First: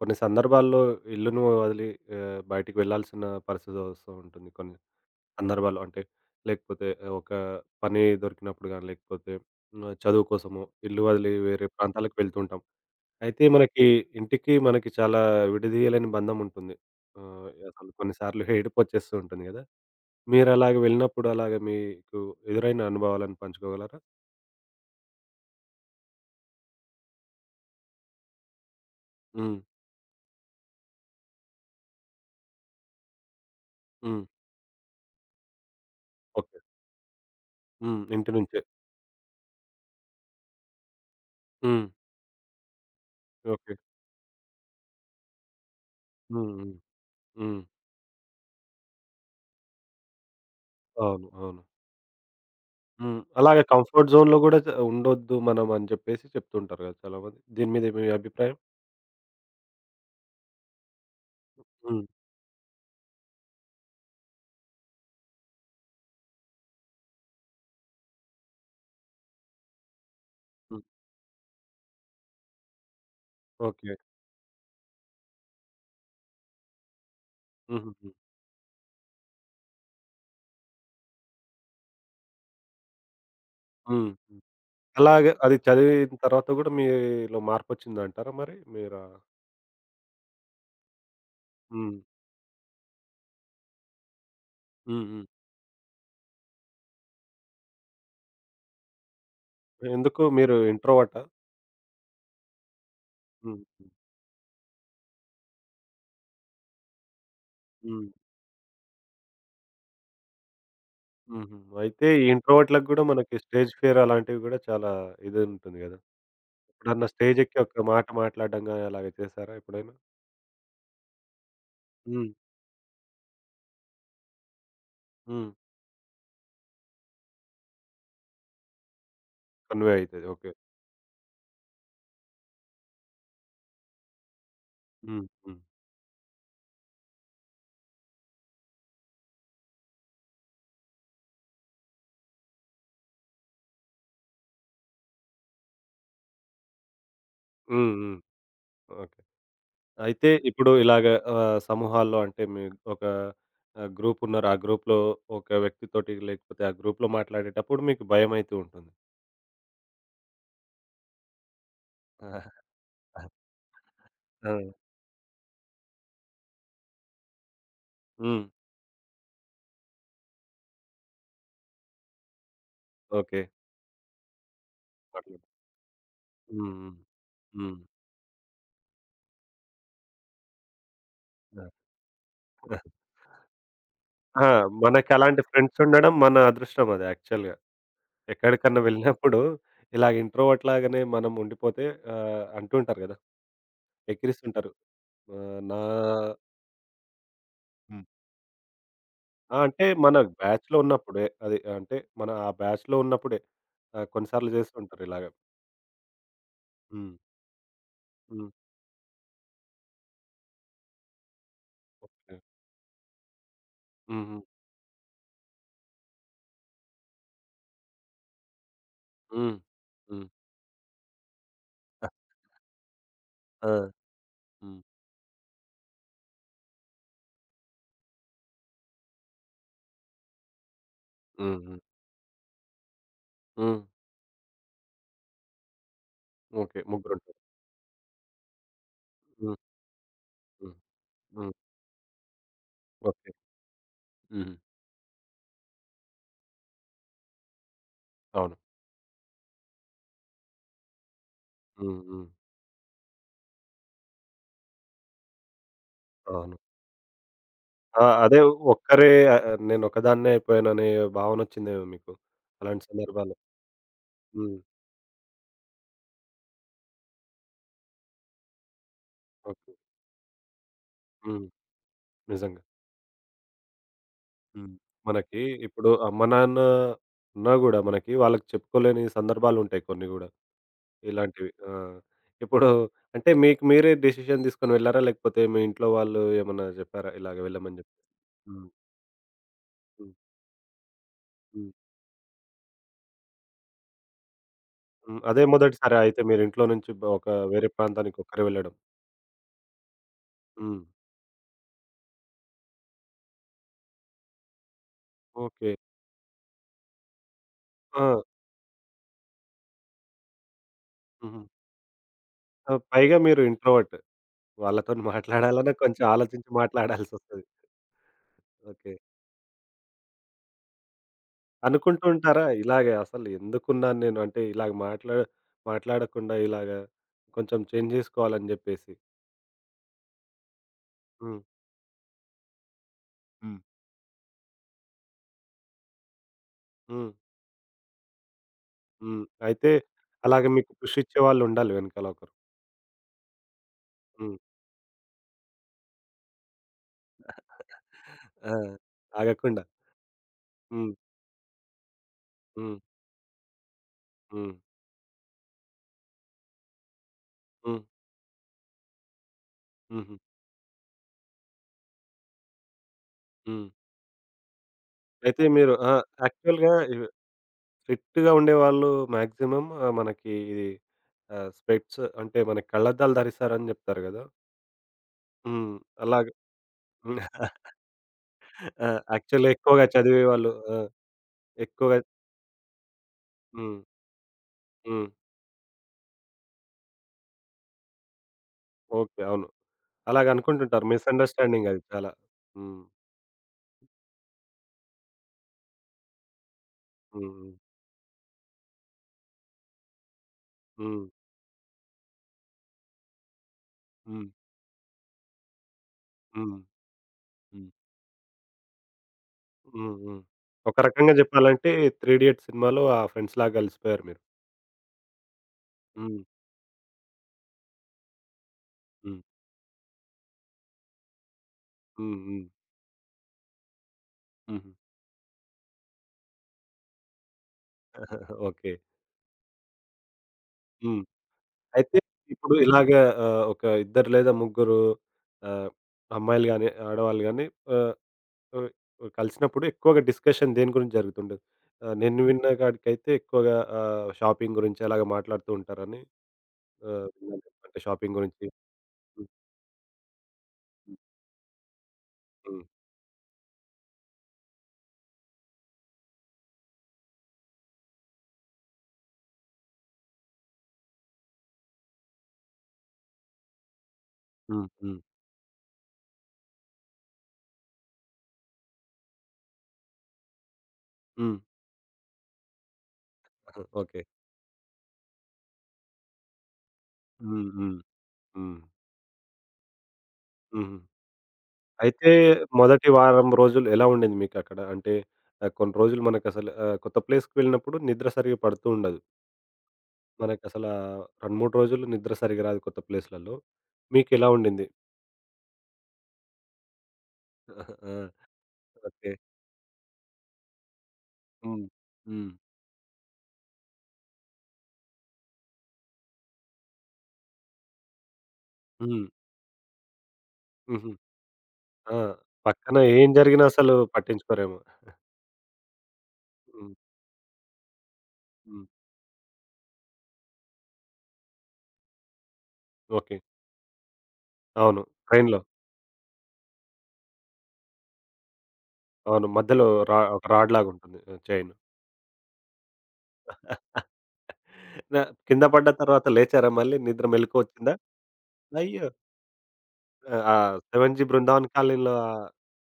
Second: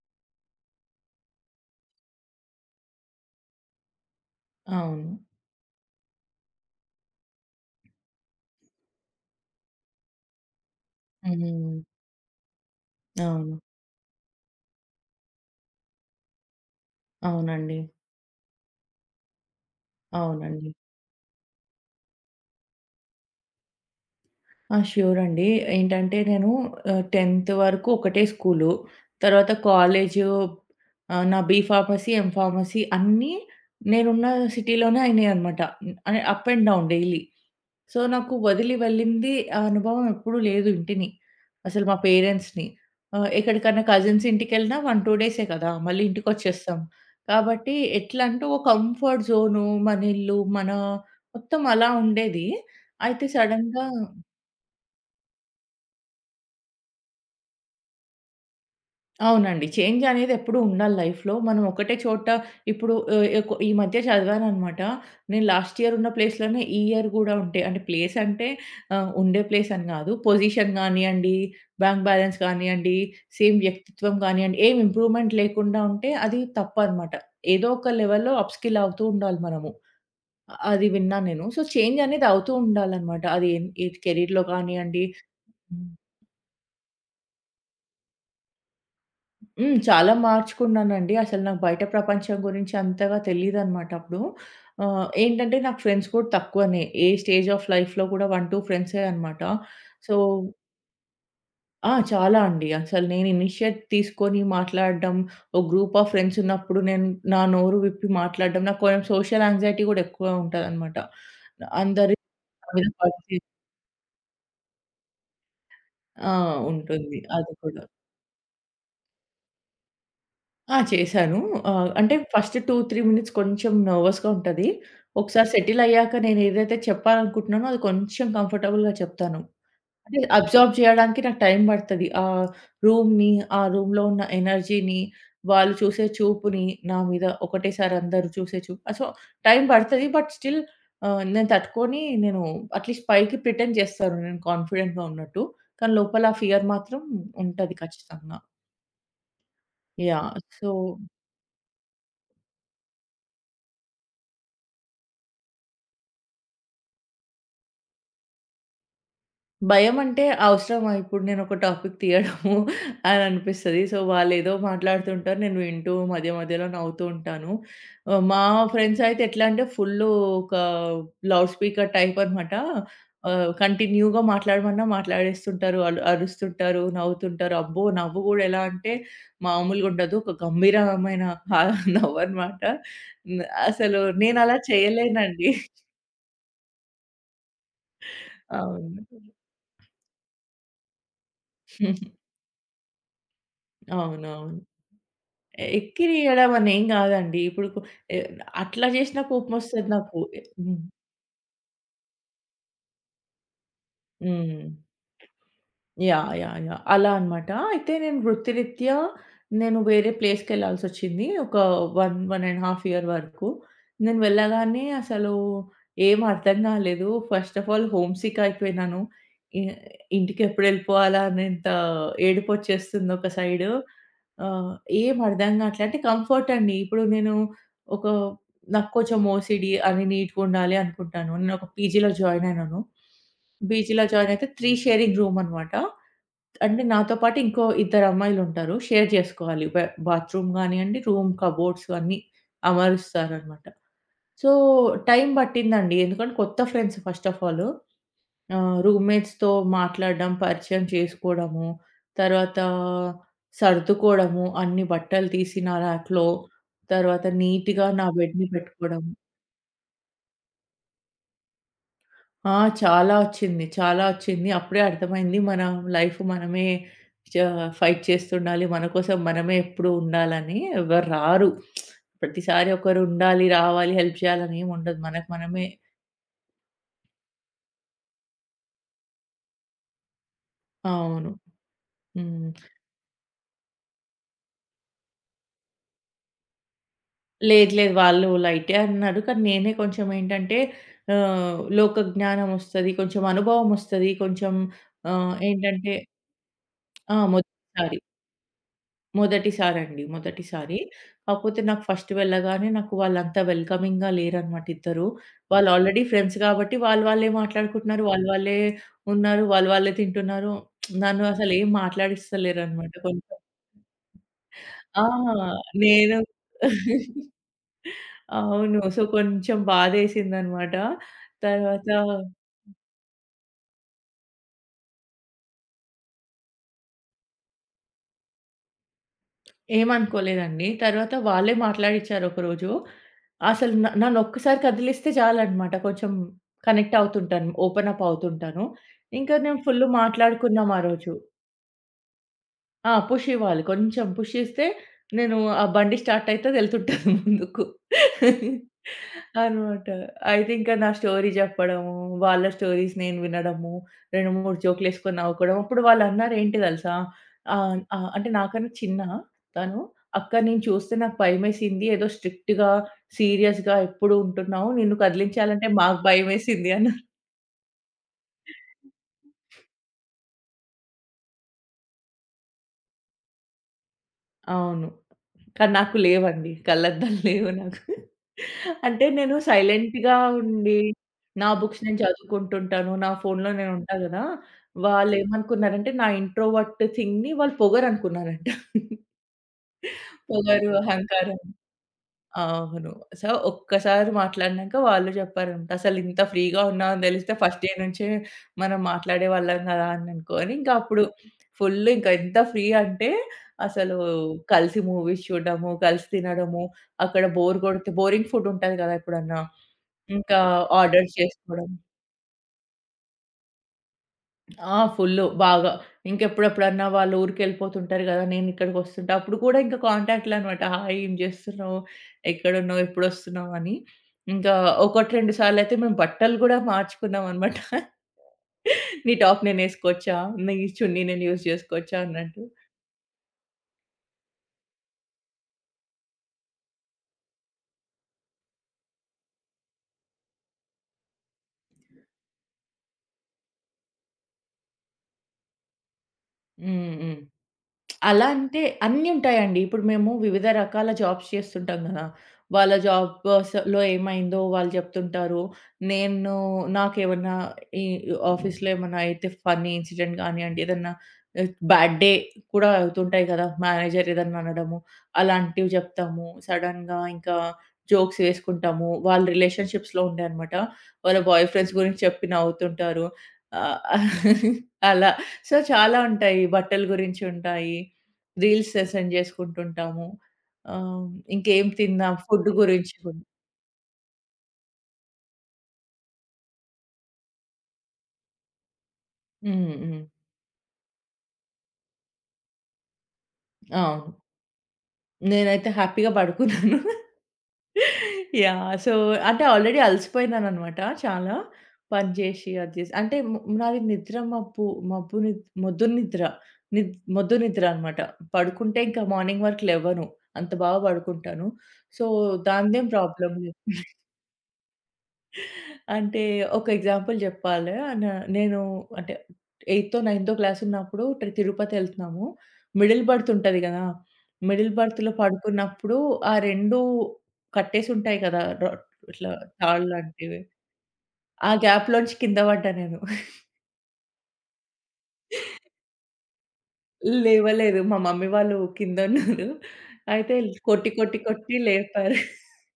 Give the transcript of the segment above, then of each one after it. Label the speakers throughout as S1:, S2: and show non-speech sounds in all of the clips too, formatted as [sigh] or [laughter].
S1: కొన్ని సందర్భాల్లో ఇల్లును వదిలి బయటికి వెళ్ళాల్సిన పరిస్థితి వస్తూ ఉంటుంది. కొన్ని
S2: అవును.
S1: సందర్భాల్లో అంటే లేకపోతే ఒక పని దొరికినప్పుడు గాని, లేకపోతే హ్మ్. చదువు కోసమో ఇల్లు వదిలి వేరే
S2: హ్మ్.
S1: ప్రాంతాలకు వెళ్తూ ఉంటాం. అయితే
S2: అవును.
S1: మనకి ఇంటికి మనకి చాలా విడదీయలేని బంధం ఉంటుంది.
S2: అవునండి.
S1: అసలు కొన్నిసార్లు ఏడుపొచ్చేస్తూ ఉంటుంది గదా!
S2: అవునండి.
S1: మీరలాగ వెళ్ళినప్పుడు అలాగ మీకు ఎదురైన అనుభవాలను పంచుకోగలరా?
S2: ఆ! ష్యూర్ అండి. ఏంటంటే నేను 10థ్ వరకు ఒకటే స్కూలు. తర్వాత
S1: హ్మ్.
S2: కాలేజు, నా బీ ఫార్మసీ, ఎం ఫార్మసీ అన్నీ
S1: హ్మ్.
S2: నేనున్న సిటీలోనే అయినాయనమాట. Up
S1: okay.
S2: And down daily. So,
S1: hmm. ఇంటి
S2: నాకు
S1: నుంచే.
S2: వదిలి వెళ్ళింది ఆ అనుభవం ఎప్పుడూ లేదు ఇంటిని. అసలు
S1: హ్మ్.
S2: మా పేరెంట్స్‌ని.
S1: ఓకే.
S2: ఎక్కడికన్నా కజిన్స్ ఇంటికెళ్ళినా 1, 2 డేసే కదా! మళ్ళీ
S1: హ్మ్. హ్మ్.
S2: ఇంటికొచ్చేస్తాం.
S1: హ్మ్.
S2: కాబట్టి ఎట్లంటే ఓ కంఫర్ట్ జోను, మనిల్లు, మన
S1: అవును.
S2: మొత్తం
S1: అవును.
S2: అలా ఉండేది.
S1: హ్మ్.
S2: అయితే
S1: అలాగే
S2: సడెన్‌గా
S1: కంఫర్ట్ జోన్‌లో గూడా చ ఉండొద్దు మనం అని జెప్పేసి చెప్తుంటారు గదా! చాలామంది. దీని మీద మీ అభిప్రాయం?
S2: అవునండి. చేంజ్ అనేది ఎప్పుడూ ఉండాలి లైఫ్‌లో. మనం ఒకటే
S1: హ్మ్.
S2: చోట ఇప్పుడు ఆహ్, ఎకొ ఈ మధ్య చదివాననమాట. నేను లాస్ట్ ఇయర్ ఉన్న ప్లేస్‌లోనే ఈ ఇయర్ గూడా ఉంటే అంటే ప్లేస్ అంటే ఉండే ప్లేస్ అని గాదు. పొజిషన్
S1: హ్మ్.
S2: గానియ్యండి, బ్యాంక్ బ్యాలెన్స్ కానియ్యండి, సేమ్
S1: ఓకే.
S2: వ్యక్తిత్వం కానియ్యండి, ఏం ఇంప్రూవ్‌మెంట్ లేకుండా ఉంటే అది తప్పనమాట. ఏదో ఒక
S1: హుహుహు.
S2: లెవెల్‌లో అప్‌స్కిల్ అవుతూ ఉండాలి మనము. అది విన్నాను నేను. సో, చేంజ్ అనేది అవుతూ ఉండాలనమాట. అది ఏది
S1: హ్మ్. హ్మ్.
S2: కెరీర్‌లో కానియ్యండి.
S1: అలాగే అది
S2: హ్మ్.
S1: చదివిన తర్వాత గూడా మీలో మార్పొచ్చిందంటారా మరి? మీరా
S2: హ్మ్. చాలా మార్చుకున్నానండి. అసలు నాకు బయట
S1: హ్మ్.
S2: ప్రపంచం గురించి అంతగా తెలీదనమాట అప్పుడు.
S1: హ్మ్. హ్మ్.
S2: ఏంటంటే నాకు ఫ్రెండ్స్ కూడా తక్కువనే. ఏ స్టేజ్ ఆఫ్ లైఫ్‌లో కూడా 1, 2 ఫ్రెండ్సే అనమాట. సో
S1: ఎందుకు మీరు ఇంట్రోవర్టా?
S2: ఆ! చాలా అండి. అసలు నేను
S1: హ్మ్.
S2: ఇనిషియేట్ తీసుకొని మాట్లాడడం, ఒక గ్రూప్ ఆఫ్ ఫ్రెండ్స్ ఉన్నప్పుడు నేను నా నోరు
S1: హ్మ్.
S2: విప్పి మాట్లాడడం, నాకు కొంచెం సోషల్ యాంగ్జైటీ కూడా ఎక్కువ ఉంటదనమాట.
S1: హుహు. అయితే
S2: అందరి
S1: ఈ ఇంట్రోవర్ట్‌లకి
S2: మీద
S1: గూడా
S2: పడితే
S1: మనకి స్టేజ్ ఫియర్ అలాంటివి గూడా చాలా ఇదుంటుంది గదా!
S2: ఆ!
S1: ఎప్పుడన్నా
S2: ఉంటుంది. అది
S1: స్టేజెక్కి
S2: కూడా.
S1: ఒక మాట మాట్లాడడం గాని అలాగ చేశారా ఎప్పుడైనా?
S2: ఆ! చేశాను. అంటే
S1: హ్మ్.
S2: ఫస్ట్ 2, 3 మినిట్స్ కొంచెం నర్వస్‌గా ఉంటది. ఒకసారి
S1: హ్మ్.
S2: సెటిల్ అయ్యాక నేను ఏదైతే చెప్పాలనుకుంటున్నానో అది కొంచెం కంఫర్టబుల్‌గా చెప్తాను.
S1: కన్వే
S2: అంటే
S1: అయితది. ఓకే.
S2: అబ్జార్బ్ చేయడానికి నాకు టైం పడతది. ఆ రూమ్‌ని, ఆ రూమ్‌లో ఉన్న ఎనర్జీని,
S1: హ్మ్. హ్మ్.
S2: వాళ్ళు చూసే చూపుని, నా మీద ఒకటేసారి అందరూ చూసే చూపు, సో, టైం పడతది. బట్ స్టిల్ నేను తట్టుకొని అట్‌లీస్ట్ పైకి ప్రిటెండ్ చేస్తాను నేను కాన్ఫిడెంట్‌గా ఉన్నట్టు. కానీ లోపల ఆ ఫియర్ మాత్రం ఉంటది
S1: హ్మ్. హ్మ్.
S2: ఖచ్చితంగా.
S1: ఓకే. అయితే
S2: యాహ్! సో,
S1: ఇప్పుడు ఇలాగ సమూహాల్లో అంటే మీ ఒక గ్రూప్ ఉన్నారు. ఆ గ్రూప్‌లో ఒక వ్యక్తితోటి లేకపోతే ఆ గ్రూప్‌లో మాట్లాడేటప్పుడు మీకు భయమైతూ ఉంటుంది.
S2: భయమంటే అవసరమా ఇప్పుడు నేనొక టాపిక్ తీయడము
S1: [laughs]
S2: [laughs] అని అనిపిస్తది. సో,
S1: ఆ!
S2: వాళ్ళేదో మాట్లాడుతుంటారు. నేను వింటూ మధ్య మధ్యలో నవ్వుతూ ఉంటాను. మా
S1: హ్మ్.
S2: ఫ్రెండ్స్ అయితే ఎట్లా అంటే ఫుల్లు ఒక లౌడ్ స్పీకర్ టైప్ అనమాట.
S1: ఓకే.
S2: కంటిన్యూగా మాట్లాడమన్నా
S1: పర్లేదు.
S2: మాట్లాడేస్తుంటారు. అరుస్తుంటారు,
S1: హ్మ్.
S2: నవ్వుతుంటారు.
S1: హ్మ్.
S2: అబ్బో! నవ్వు గూడా ఎలా అంటే మామూలుగా ఉండదు. ఒక గంభీరమైన [laughs] హా
S1: హ్మ్.
S2: నవ్వనమాట. న్ అసలు
S1: ఆ!
S2: నేనలా
S1: మనకి అలాంటి
S2: చేయలేనండి.
S1: ఫ్రెండ్స్ ఉండడం మన అదృష్టం అది యాక్చువల్‌గా. ఎక్కడికన్నా
S2: అవును.
S1: వెళ్ళినప్పుడు ఇలాగ ఇంట్రోవర్ట్ లాగానే మనం ఉండిపోతే
S2: [laughs]
S1: అంటూ ఉంటారు గదా!
S2: అవునవును.
S1: ఎక్కిరిస్తుంటారు. ఆహ్, నా
S2: ఎక్కిరియ్యడం అనేం గాదండి. ఇప్పుడు కు ఎ అట్లా జేసినా
S1: ఆ! అంటే
S2: కోపమొస్తది
S1: మన
S2: నాకు.
S1: బ్యాచ్‌లో
S2: హ్మ్.
S1: ఉన్నప్పుడే. అది అంటే మన ఆ బ్యాచ్‌లో ఉన్నప్పుడే. కొన్నిసార్లు
S2: హ్మ్.
S1: చేస్తూ ఉంటారు ఇలాగ.
S2: యాహ్! యాహ్! యాహ్! అలా
S1: హ్మ్.
S2: అన్నమాట. అయితే నేను
S1: హ్మ్.
S2: వృత్తిరీత్యా నేను వేరే ప్లేస్‌కెళ్ళాల్సొచ్చింది. ఒక 1,
S1: ఓకే.
S2: 1 ½ ఇయర్ వరకు. నేను
S1: హుహు.
S2: వెళ్ళగానే అసలు ఏం అర్థం కాలేదు. First of all home sick అయిపోయినాను.
S1: హ్మ్.
S2: ఇ
S1: హ్మ్.
S2: ఇంటికెప్పుడెళ్ళిపోవాలా అనేంత
S1: ఆ!
S2: ఏడుపొచ్చేస్తుంది ఒక సైడు. ఆహ్,
S1: హ్మ్.
S2: ఏం అర్థం కావట్లే. అంటే కంఫర్ట్ అండి. ఇప్పుడు నేను ఒక, నాకు కొంచెం ఓసీడీ అని నీట్‌గుండాలి అనుకుంటాను. నేను
S1: హ్మ్.
S2: ఒక
S1: హ్మ్.
S2: పీజీలో జాయిన్ అయినాను.
S1: హ్మ్.
S2: బీచ్‌లో జాయిన్ అయితే 3 షేరింగ్ రూమ్ అనమాట.
S1: ఓకే.
S2: అంటే నాతో
S1: ముగ్గురుంటారు.
S2: పాటు ఇంకో ఇద్దరు అమ్మాయిలుంటారు. షేర్
S1: హ్మ్.
S2: చేసుకోవాలి. బాత్రూమ్
S1: హ్మ్.
S2: గానియండి, రూమ్
S1: హ్మ్.
S2: కబోర్డ్స్ అన్నీ
S1: ఓకే.
S2: అమరుస్తారనమాట. సో,
S1: హుహు.
S2: టైం పట్టిందండి. ఎందుకంటే కొత్త ఫ్రెండ్స్ ఫస్ట్ ఆఫ్ ఆల్.
S1: అవును.
S2: రూమ్‌మేట్స్‌తో మాట్లాడడం, పరిచయం చేసుకోవడము,
S1: హ్మ్. హ్మ్.
S2: తర్వాత సర్దుకోవడము, అన్ని బట్టలు తీసి నా ర్యాక్‌లో,
S1: అవును.
S2: తర్వాత నీట్‌గా
S1: ఆ!
S2: నా
S1: అదే
S2: బెడ్‌ని పెట్టుకోవడం.
S1: ఒక్కరే నేనొక్కదాన్నే అయిపోయాననే భావనొచ్చిందేమో మీకు
S2: ఆ!
S1: అలాంటి
S2: చాలా
S1: సందర్భాల్లో?
S2: ఒచ్చింది. చాలా ఒచ్చింది.
S1: హ్మ్.
S2: అప్పుడే అర్థమైంది మన లైఫ్ మనమే చా ఫైట్ చేస్తుండాలి. మన కోసం మనమే
S1: ఓకే.
S2: ఎప్పుడూ ఉండాలని ఎవరు
S1: హ్మ్.
S2: రారు.
S1: నిజంగా.
S2: ప్రతిసారి ఒకరు ఉండాలి, రావాలి, హెల్ప్ చేయాలని
S1: హ్మ్.
S2: ఏమి ఉండదు. మనకు
S1: మనకి
S2: మనమే.
S1: ఇప్పుడు అమ్మ, నాన్న ఉన్నా గూడా మనకి వాళ్ళకి చెప్పుకోలేని సందర్భాలుంటాయి కొన్ని గూడా
S2: అవును.
S1: ఇలాంటివి. ఆ!
S2: హ్మ్.
S1: ఇప్పుడు అంటే మీకు మీరే డెసిషన్ తీసుకొని వెళ్లారా? లేకపోతే మీ ఇంట్లో వాళ్ళు ఏమన్నా జెప్పారా ఇలాగ
S2: లేదు,
S1: వెళ్ళమని
S2: లేదు.
S1: జెప్పి?
S2: వాళ్ళు
S1: హ్మ్.
S2: లైటే అన్నారు. కానీ నేనే కొంచెం
S1: హ్మ్.
S2: ఏంటంటే
S1: హ్మ్.
S2: లోక జ్ఞానం వస్తది. కొంచెం అనుభవం వస్తది. కొంచెం
S1: హ్మ్. అదే
S2: ఏంటంటే
S1: మొదటిసారా అయితే మీరు ఇంట్లో నుంచి బ
S2: ఆ!
S1: ఒక వేరే
S2: మొదటిసారి.
S1: ప్రాంతానికి ఒక్కరే వెళ్ళడం?
S2: మొదటిసారండి. మొదటిసారి.
S1: హ్మ్.
S2: కాకపోతే నాకు ఫస్ట్ వెళ్ళగానే నాకు వాళ్ళంతా వెల్కమింగ్‌గా లేరనమాట ఇద్దరు. వాళ్ళు
S1: ఓకే.
S2: ఆల్రెడీ ఫ్రెండ్స్ కాబట్టి వాళ్ళు వాళ్ళే
S1: ఆ!
S2: మాట్లాడుకుంటున్నారు. వాళ్ళు వాళ్ళే ఉన్నారు. వాళ్ళు వాళ్ళే తింటున్నారు. నన్ను
S1: హుహు.
S2: అసలు ఏం
S1: ఆ!
S2: మాట్లాడిస్తలేరనమాట
S1: పైగా
S2: కొంచెం.
S1: మీరు ఇంట్రోవర్ట్.
S2: ఆ!
S1: వాళ్ళతోని మాట్లాడాలన్నా కొంచెం
S2: నేను
S1: ఆలోచించి
S2: [laughs]
S1: మాట్లాడాల్సొస్తది.
S2: అవును.
S1: ఓకే.
S2: సో, కొంచెం బాధేసిందనమాట. తర్వాత
S1: అనుకుంటూ ఉంటారా? ఇలాగే అసలు ఎందుకున్నాను నేను? అంటే ఇలాగ మాట్లా మాట్లాడకుండా ఇలాగ కొంచెం చేంజ్ జేసుకోవాలని జెప్పేసి.
S2: ఏమనుకోలేదండి. తర్వాత
S1: హ్మ్.
S2: వాళ్ళే మాట్లాడిచ్చారు ఒకరోజు.
S1: హ్మ్.
S2: అసలు నన్నొక్కసారి కదిలిస్తే చాలనమాట. కొంచెం కనెక్ట్
S1: హ్మ్.
S2: అవుతుంటాను. ఓపెన్ అప్ అవుతుంటాను.
S1: హ్మ్.
S2: ఇంకా నేను
S1: అయితే
S2: ఫుల్
S1: అలాగ మీకు
S2: మాట్లాడుకున్నాం ఆ
S1: పుష్
S2: రోజు.
S1: ఇచ్చేవాళ్ళుండాలి వెనకాల ఒకరు.
S2: ఆ! పుష్ ఇవ్వాలి. కొంచెం పుష్
S1: హ్మ్.
S2: ఇస్తే నేను ఆ బండి స్టార్ట్ అయితది ఎళ్తుంటది [laughs] ముందుకు.
S1: ఆ! ఆగకుండా.
S2: అనమాట. అయితే ఇంకా నా
S1: హ్మ్.
S2: స్టోరీ జెప్పడము, వాళ్ళ
S1: హ్మ్.
S2: స్టోరీస్ నేను వినడము, 2,
S1: హ్మ్.
S2: 3 జోకులేసుకొని నవ్వుకోవడం. అప్పుడు వాళ్ళన్నారేంటి దెలుసా? ఆహ్,
S1: హ్మ్.
S2: ఆహ్, అంటే నాకన్నా చిన్న తను.
S1: హుహు.
S2: "అక్క నిన్ను చూస్తే నాకు భయమేసింది. ఏదో స్ట్రిక్ట్‌గా,
S1: హ్మ్.
S2: సీరియస్‌గా ఎప్పుడు ఉంటున్నావు. నిన్ను
S1: అయితే
S2: కదిలించాలంటే
S1: మీరు ఆ!
S2: మాకు భయమేసింది"
S1: యాక్చువల్‌గా
S2: అన్నారు.
S1: ఇవి స్ట్రిక్ట్‌గా ఉండేవాళ్ళు మాక్సిమం మనకి ఇది స్పెక్ట్స్ అంటే మనకి కళ్ళద్దాలు ధరిస్తారని జెప్తారు గదా!
S2: అవును. కానీ
S1: హ్మ్.
S2: నాకు
S1: అలాగే.
S2: లేవండి. కళ్ళద్దాలు లేవు
S1: [laughs]
S2: నాకు.
S1: ఆ!
S2: అంటే నేను
S1: యాక్చువల్‌గా ఎక్కువగా
S2: సైలెంట్‌గా
S1: చదివేవాళ్ళు ఆ!
S2: ఉండి, నా బుక్స్
S1: ఎక్కువగా
S2: నేను చదువుకుంటుంటాను. నా ఫోన్‌లో నేను
S1: హ్మ్.
S2: ఉంటా గదా!
S1: హ్మ్.
S2: వాళ్ళేమనుకున్నారంటే, నా ఇంట్రోవర్ట్ థింగ్‌ని వాళ్ళు పొగరనుకున్నారంట.
S1: ఓకే. అవును.
S2: పొగరు,
S1: అలాగనుకుంటుంటారు.
S2: అహంకారం.
S1: మిసండర్‌స్టాండింగ్ అది చాలా. హ్మ్.
S2: అవును. సో, ఒక్కసారి మాట్లాడినాక వాళ్ళు చెప్పారంట. "అసలింత ఫ్రీగా ఉన్నావని తెలిస్తే
S1: హ్మ్.
S2: ఫస్ట్ డే నుంచే మనం మాట్లాడేవాళ్ళం కదా!" అని అనుకోని ఇంకా
S1: హ్మ్.
S2: అప్పుడు ఫుల్ ఇంకా ఎంత ఫ్రీ అంటే అసలు
S1: హ్మ్.
S2: కలిసి మూవీస్ చూడడము, కలిసి
S1: హ్మ్.
S2: తినడము, అక్కడ బోర్
S1: హ్మ్.
S2: కొడితే బోరింగ్ ఫుడ్ ఉంటది కదా! ఎప్పుడన్నా.
S1: హ్మ్. హ్మ్.
S2: ఇంకా
S1: ఒక రకంగా
S2: ఆర్డర్స్ చేసుకోవడం.
S1: జెప్పాలంటే 'త్రీ ఇడియట్స్' సినిమాలో ఆ ఫ్రెండ్స్ లాగా కలిసిపోయారు మీరు.
S2: ఆ! ఫుల్లు బాగా.
S1: హ్మ్.
S2: ఇంకెప్పుడెప్పుడన్నా వాళ్ళు ఊరికెళ్ళిపోతుంటారు గదా! నేనిక్కడికొస్తుంటా.
S1: హ్మ్.
S2: అప్పుడు కూడా ఇంకా కాంటాక్ట్‌లో అనమాట. హాయ్ ఏం జేస్తున్నావు?
S1: హ్మ్. హ్మ్.
S2: ఎక్కడున్నావు? ఎప్పుడొస్తున్నావు? అని. ఇంకా
S1: హుహు.
S2: ఒకటి 2 సార్లయితే మేము బట్టలు గూడా మార్చుకున్నాం అనమాట.
S1: [laughs] ఓకే.
S2: నీ టాప్ నేనేసుకోవచ్చా? నీ
S1: హ్మ్.
S2: చున్నీ నేను యూజ్ జేసుకోవచ్చా
S1: అయితే
S2: అన్నట్టు.
S1: ఇప్పుడు ఇలాగ ఒక ఇద్దరు లేదా ముగ్గురు ఆహ్, అమ్మాయిలు గాని, ఆడవాళ్ళు గాని ఆహ్ ఓహ్! ఓహ్! కలిసినప్పుడు ఎక్కువగా డిస్కషన్ దేని గురించి జరుగుతుండేది. నేను విన్న కాడికైతే ఎక్కువగా షాపింగ్ గురించి అలాగా మాట్లాడుతూ ఉంటారని
S2: హ్మ్. హ్మ్.
S1: విన్నాను. అంటే షాపింగ్
S2: అలా
S1: గురించి.
S2: అంటే అన్నీ
S1: హ్మ్.
S2: ఉంటాయండి. ఇప్పుడు మేము వివిధ రకాల జాబ్స్ చేస్తుంటాం గదా!
S1: హ్మ్.
S2: వాళ్ళ జాబ్స్‌లో ఏమైందో వాళ్ళు చెప్తుంటారు. నేను నాకేమన్నా ఈ ఆఫీస్‌లో ఏమన్నా అయితే ఫన్నీ ఇన్సిడెంట్ గానియండి, ఏదన్నా బ్యాడ్ డే కూడా అవుతుంటాయి గదా! మేనేజర్ ఏదన్నా
S1: హ్మ్.
S2: అనడము,
S1: హ్మ్.
S2: అలాంటివి చెప్తాము. సడెన్‌గా ఇంకా జోక్స్ వేసుకుంటాము. వాళ్ళు రిలేషన్‌షిప్స్‌లో ఉండే అనమాట. వాళ్ళ
S1: హ్మ్.
S2: బాయ్ ఫ్రెండ్స్ గురించి చెప్పి నవ్వుతుంటారు.
S1: ఆహా! ఓకే.
S2: ఆహ్, అలా. సో, చాలా ఉంటాయి. బట్టల గురించి
S1: హ్మ్. హ్మ్.
S2: ఉంటాయి.
S1: హ్మ్.
S2: రీల్స్ సెండ్ చేసుకుంటుంటాము.
S1: హుహు.
S2: ఆహ్, ఇంకేం
S1: అయితే
S2: తిందాం ఫుడ్
S1: మొదటి
S2: గురించి కూడా.
S1: వారం రోజులు ఎలా ఉండింది మీకక్కడ? అంటే కొన్ని రోజులు మనకసలు కొత్త ప్లేస్‌కి వెళ్ళినప్పుడు నిద్ర సరిగ్గా పడుతూ ఉండదు.
S2: హ్మ్. హ్మ్.
S1: మనకసలా 2, 3 రోజులు నిద్ర సరిగ్గా రాదు కొత్త ప్లేస్‌లలో.
S2: అవును.
S1: మీకెలా ఉండింది?
S2: నేనైతే హ్యాపీగా పడుకున్నాను.
S1: [laughs] ఆ!
S2: యాహ్! So,
S1: okay.
S2: అంటే ఆల్రెడీ అలసిపోయినాననమాట చాలా.
S1: హ్మ్.
S2: పని
S1: హ్మ్.
S2: చేసి అది చేసి అంటే నాది నిద్ర మబ్బు, మబ్బు ని మొద్దు నిద్ర. మొద్దు నిద్ర అనమాట. పడుకుంటే ఇంకా
S1: హ్మ్.
S2: మార్నింగ్ వరకు లెవ్వను. అంత బాగా
S1: హుహు.
S2: పడుకుంటాను.
S1: ఆ!
S2: సో,
S1: పక్కన
S2: దానిదేం
S1: ఏం
S2: ప్రాబ్లమ్
S1: జరిగినా
S2: లేదు.
S1: అసలు పట్టించుకోరేమో.
S2: అంటే ఒక
S1: హ్మ్.
S2: ఎగ్జాంపుల్ చెప్పాలి. నా నేను
S1: హ్మ్.
S2: అంటే ఎయి‌తో, నైన్‌తో క్లాస్ ఉన్నప్పుడు తిరుపతి ఎళ్తున్నాము. Middle
S1: okay.
S2: బర్త్ ఉంటది గదా! మిడిల్
S1: అవును.
S2: బర్త్‌లో
S1: ట్రైన్‌లో.
S2: పడుకున్నప్పుడు ఆ 2 కట్టేసి ఉంటాయి కదా!
S1: అవును.
S2: ఇట్లా
S1: మధ్యలో
S2: తాళ్ళు
S1: రా ఒక
S2: లాంటివి.
S1: రాడ్ లాగుంటుంది. ఆ! చైన్.
S2: ఆ గ్యాప్‌లోంచి కింద పడ్డా నేను.
S1: [laughs] న కింద పడ్డ తర్వాత లేచారా మళ్ళీ? నిద్ర మెలుకువొచ్చిందా?
S2: లేవలేదు. మా మమ్మీ వాళ్ళు
S1: అయ్యో!
S2: కిందున్నారు.
S1: ఆ!
S2: అయితే కొట్టి
S1: 'సెవెన్ జీ
S2: కొట్టి
S1: బృందావన్
S2: కొట్టి
S1: కాలనీలో'
S2: లేపారు. [laughs]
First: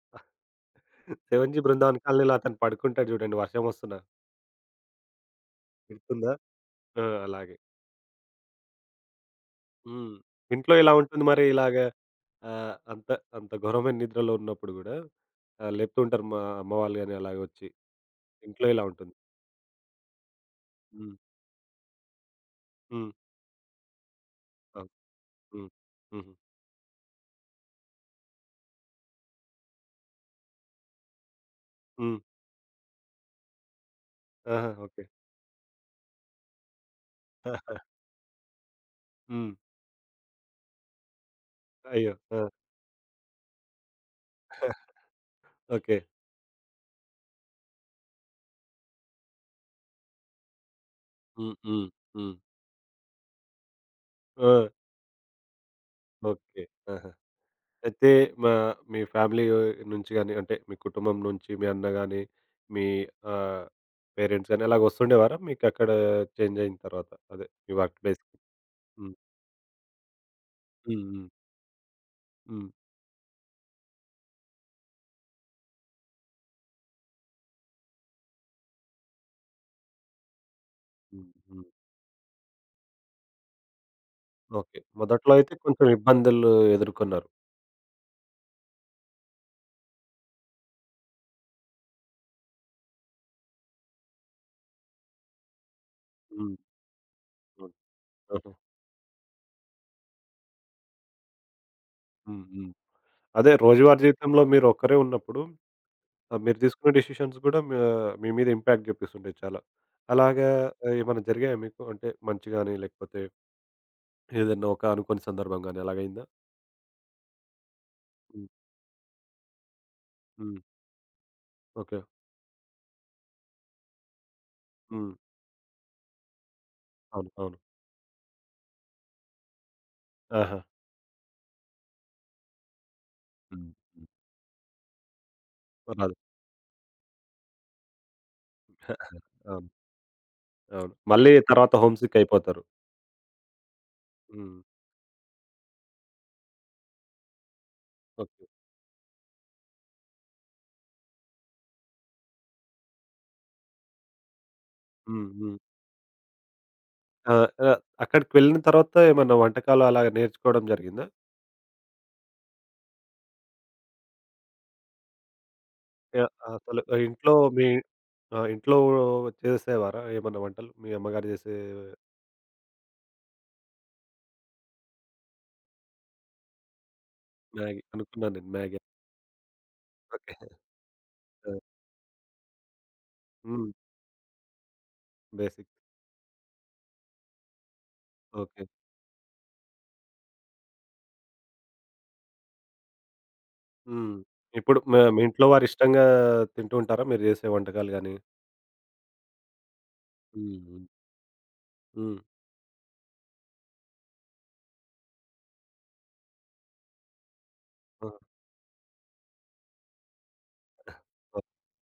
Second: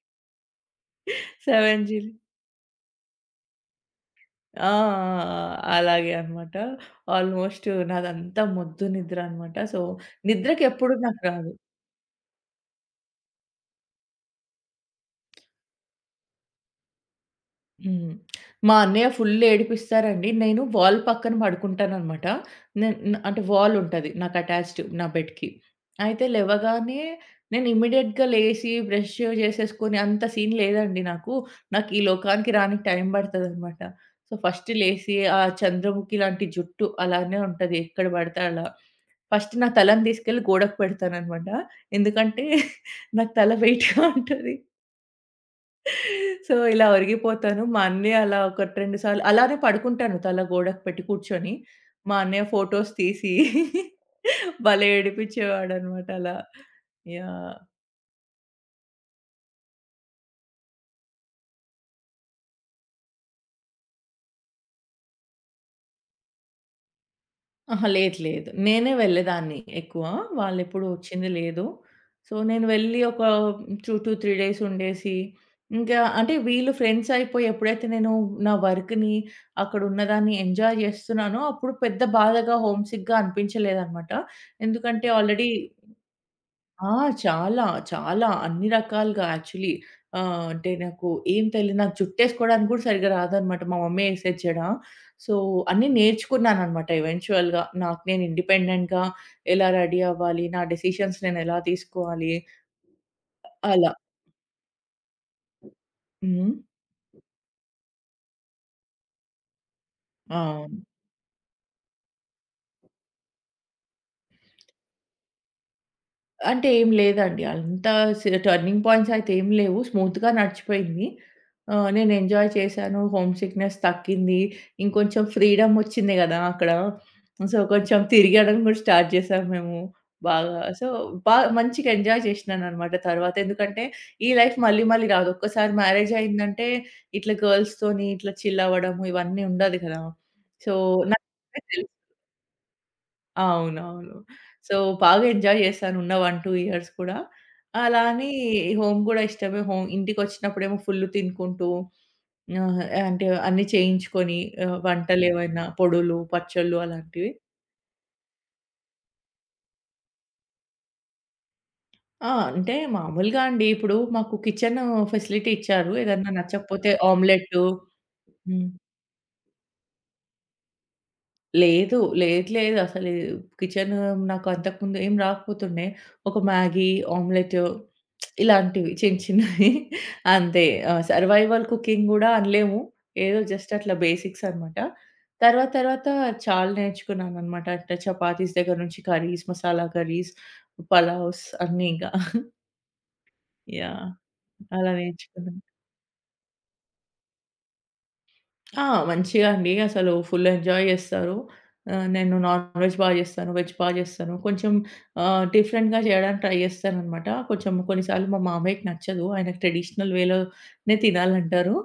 S1: 'సెవెన్ జీ
S2: 7 జీ.
S1: బృందావన్ కాలనీలో' అతను పడుకుంటాడు చూడండి వర్షం వస్తున్నా.
S2: ఆ! ఆ! ఆ! అలాగే
S1: గుర్తుందా?
S2: అన్నమాట.
S1: ఆ! అలాగే.
S2: ఆల్‌మోస్ట్ నాదంతా మొద్దు నిద్ర అన్నమాట. సో,
S1: హ్మ్. ఇంట్లో ఎలా
S2: నిద్రకెప్పుడు నాకు
S1: ఉంటుంది మరి
S2: రాదు.
S1: ఇలాగ అంత అంత ఘోరమైన నిద్రలో ఉన్నప్పుడు గూడా లేపుతూ ఉంటారు మా అమ్మ వాళ్ళు గాని అలాగొచ్చి.
S2: హ్మ్.
S1: ఇంట్లో
S2: మా
S1: ఇలా
S2: అన్నయ్య
S1: ఉంటుంది.
S2: ఫుల్ ఏడిపిస్తారండి. నేను వాల్
S1: హ్మ్.
S2: పక్కన పడుకుంటాననమాట. నేన్
S1: హ్మ్.
S2: న్ అంటే వాల్ ఉంటది నాకు అటాచ్డ్
S1: అవును.
S2: నా బెడ్‌కి.
S1: హ్మ్.
S2: అయితే
S1: హుహు.
S2: లెవగానే నేను ఇమ్మీడియేట్‌గా లేసి బ్రష్ చేసేసుకొని అంత సీన్ లేదండి నాకు. నాకు ఈ
S1: హ్మ్.
S2: లోకానికి రానికి టైం పడతదనమాట. సో,
S1: ఆహా!
S2: First
S1: okay.
S2: లేసి ఆ చంద్రముఖి లాంటి జుట్టు అలానే ఉంటది. ఎక్కడ పడితే అలా.
S1: హ్మ్.
S2: ఫస్ట్ నా తలని తీసుకెళ్ళి గోడకు పెడతాననమాట.
S1: అయ్యో! ఆ!
S2: ఎందుకంటే నాకు తల [laughs] వెయిట్‌గా ఉంటది.
S1: ఓకే.
S2: సో, ఇలా ఒరిగిపోతాను. మా అన్నయ్య అలా ఒకటి, 2 సార్లు అలానే పడుకుంటాను తల గోడకు పెట్టి కూర్చొని.
S1: హ్మ్. హ్మ్.
S2: మా
S1: హ్మ్.
S2: అన్నయ్య ఫోటోస్ తీసి [laughs]
S1: ఆ!
S2: భలే ఏడిపించేవాడనమాట అలా.
S1: ఓకే. ఆహా!
S2: యాహ్!
S1: అయితే మా మీ ఫ్యామిలీ నుంచి గాని, అంటే మీ కుటుంబం నుంచి మీ అన్న గాని, మీ ఆహ్, పేరెంట్స్ గాని అలాగ వస్తుండేవారా? మీకక్కడ చేంజ్ అయిన తర్వాత అదే మీ
S2: అహా!
S1: వర్క్
S2: లేదు,
S1: ప్లేస్‌కి?
S2: లేదు. నేనే
S1: హ్మ్.
S2: వెళ్ళేదాన్ని ఎక్కువ. వాళ్ళెప్పుడు
S1: హ్మ్. హ్మ్.
S2: వచ్చింది లేదు. సో, నేను
S1: హ్మ్.
S2: వెళ్ళి ఒక 2, 3 డేస్ ఉండేసి, ఇంకా అంటే వీళ్ళు ఫ్రెండ్స్ అయిపోయి ఎప్పుడైతే నేను నా వర్క్‌ని, అక్కడ ఉన్నదాన్ని ఎంజాయ్
S1: హ్మ్.
S2: చేస్తున్నానో,
S1: హ్మ్.
S2: అప్పుడు పెద్ద బాధగా, హోమ్ సిక్‌గా అనిపించలేదనమాట.
S1: ఓకే.
S2: ఎందుకంటే
S1: మొదట్లో
S2: ఆల్రెడీ
S1: అయితే కొంచెం ఇబ్బందులు
S2: ఆ!
S1: ఎదుర్కొన్నారు.
S2: చాలా. చాలా. అన్ని రకాలుగా యాక్చువల్లీ. అంటే నాకు ఏం తెలీదు. నాకు జుట్టేసుకోవడానికి కూడా సరిగ్గా రాదనమాట. మా మమ్మీ ఏసేచ్చడా. సో, అన్నీ
S1: హ్మ్.
S2: నేర్చుకున్నాననమాట ఈవెంచుయల్‌గా.
S1: హ్మ్.
S2: నాకు నేను
S1: ఆహా!
S2: ఇండిపెండెంట్‌గా ఎలా రెడీ అవ్వాలి, నా డెసిషన్స్ నేనెలా తీసుకోవాలి
S1: హ్మ్. హ్మ్. అదే
S2: అలా.
S1: రోజువారీ జీవితంలో మీరు ఒక్కరే ఉన్నప్పుడు
S2: హ్మ్.
S1: మీరు తీసుకునే డెసిషన్స్ గూడా మీ మీ మీద ఇంపాక్ట్ జూపిస్తుంటాయి చాలా.
S2: ఆ!
S1: అలాగా ఏమన్నా జరిగాయా మీకు? అంటే మంచి గాని, లేకపోతే ఏదన్నా ఒక అనుకోని సందర్భం గాని అలాగయిందా?
S2: అంటే ఏం లేదండి. అంత
S1: హ్మ్.
S2: టర్నింగ్ పాయింట్స్ అయితే ఏం లేవు. స్మూత్‌గా
S1: హ్మ్.
S2: నడిచిపోయింది.
S1: ఓకే.
S2: నేను ఎంజాయ్ చేశాను. హోమ్ సిక్‌నెస్ తగ్గింది.
S1: హ్మ్.
S2: ఇంకొంచెం ఫ్రీడమ్ వచ్చింది గదా! అక్కడ.
S1: అవును. అవును.
S2: సో, కొంచెం తిరగడం గూడా స్టార్ట్ చేశాం మేము బాగా.
S1: ఆహా!
S2: సో, మంచిగా ఎంజాయ్ చేసినాననమాట తర్వాత.
S1: హ్మ్.
S2: ఎందుకంటే,
S1: హ్మ్.
S2: ఈ లైఫ్ మళ్ళీ మళ్ళీ రాదు. ఒక్కసారి
S1: రాదు.
S2: మ్యారేజ్ అయిందంటే, ఇట్లా గర్ల్స్‌తోని ఇట్లా చిల్ అవ్వడము ఇవన్నీ
S1: అవును.
S2: ఉండదు కదా! సో,
S1: అవును.
S2: నాకు
S1: మళ్ళీ తర్వాత హోమ్ సిక్ అయిపోతారు.
S2: అవునవును.
S1: హ్మ్.
S2: సో, బాగా ఎంజాయ్ చేశాను ఉన్న 1, 2 ఇయర్స్ కూడా. అలా అని
S1: ఓకే.
S2: హోమ్ కూడా ఇష్టమే. హోమ్ ఇంటికొచ్చినప్పుడేమో ఫుల్ తినుకుంటూ ఆహ్, అంటే అన్నీ చేయించుకొని,
S1: హ్మ్. హ్మ్.
S2: వంటలేవైనా పొడులు, పచ్చళ్ళు అలాంటివి.
S1: ఆహ్, ఆహ్, అక్కడికి వెళ్ళిన తర్వాత ఏమన్నా వంటకాలు అలాగా నేర్చుకోవడం జరిగిందా?
S2: ఆ! అంటే మామూలుగా అండి ఇప్పుడు మాకు కిచెన్ ఫెసిలిటీ ఇచ్చారు. ఏదన్నా
S1: యాహ్! అసలు
S2: నచ్చకపోతే
S1: ఇంట్లో
S2: ఆమ్లెట్టు.
S1: మీ ఆ!
S2: హ్మ్.
S1: ఇంట్లో చేసేవారా ఏమన్నా వంటలు? మీ అమ్మగారు చేసే
S2: లేదు. లేదు. లేదు. అసలు కిచెన్ నాకు అంతకుముందు ఏం రాకపోతుండే. ఒక మ్యాగీ, ఆమ్లెట్
S1: మ్యాగీ అనుకున్నాను నేను మ్యాగీ.
S2: ఇలాంటివి చిన్న చిన్నవి
S1: ఓకే.
S2: అంతే.
S1: ఆ!
S2: సర్వైవల్ కుకింగ్ గూడా అనలేము. ఏదో
S1: హ్మ్.
S2: జస్ట్ అట్లా బేసిక్స్ అనమాట.
S1: బేసిక్.
S2: తర్వాత తర్వాత చాలా నేర్చుకున్నాననమాట. అంటే చపాతీస్
S1: ఓకే.
S2: దగ్గర నుంచి కర్రీస్, మసాలా కర్రీస్, పలావ్స్ అన్నీ ఇంకా. యాహ్!
S1: హ్మ్. ఇప్పుడు
S2: అలా
S1: మ మీ ఇంట్లో
S2: నేర్చుకున్నా.
S1: వారు ఇష్టంగా తింటూ ఉంటారా? మీరు చేసే వంటకాలు గాని?
S2: ఆ! మంచిగా అండి. అసలు ఫుల్
S1: హ్మ్.
S2: ఎంజాయ్ చేస్తారు.
S1: హ్మ్.
S2: నేను నాన్ వెజ్ చేస్తాను. వెజ్ చేస్తాను. కొంచెం డిఫరెంట్‌గా చేయడానికి ట్రై చేస్తాననమాట. కొంచెం
S1: హ్మ్.
S2: కొన్నిసార్లు మా మామయ్యకి నచ్చదు. ఆయనకి ట్రెడిషనల్ వేలోనే
S1: ఆ!
S2: తినాలంటారు.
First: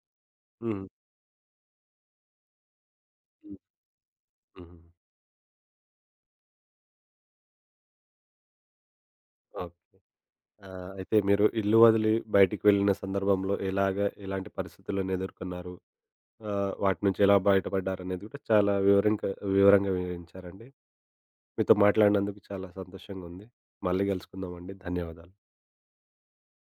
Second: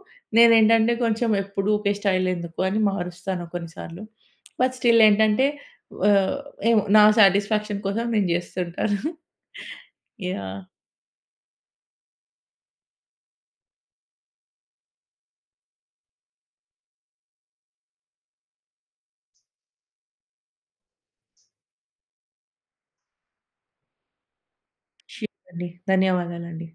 S1: హ్మ్.
S2: నేనేంటంటే కొంచెం ఎప్పుడు ఒకే స్టైల్ ఎందుకు అని మారుస్తాను
S1: హ్మ్.
S2: కొన్నిసార్లు. బట్
S1: హుహు.
S2: స్టిల్ ఏంటంటే ఆహ్, ఏమో నా సాటిస్ఫాక్షన్ కోసం నేను చేస్తుంటాను. [laughs]
S1: ఓకే.
S2: యాహ్!
S1: ఆ! అయితే మీరు ఇల్లు వదిలి బయటికి వెళ్ళిన సందర్భంలో ఎలాగా ఎలాంటి పరిస్థితులను ఎదుర్కొన్నారు? ఆ! వాటి నుంచి ఎలా బయటపడ్డారనేది కూడా చాలా వివరింక వివరంగా వివరించారండి. మీతో మాట్లాడినందుకు చాలా సంతోషంగా ఉంది. మళ్ళీ కలుసుకుందామండి. ధన్యవాదాలు.
S2: ష్యూర్ అండి. ధన్యవాదాలండి.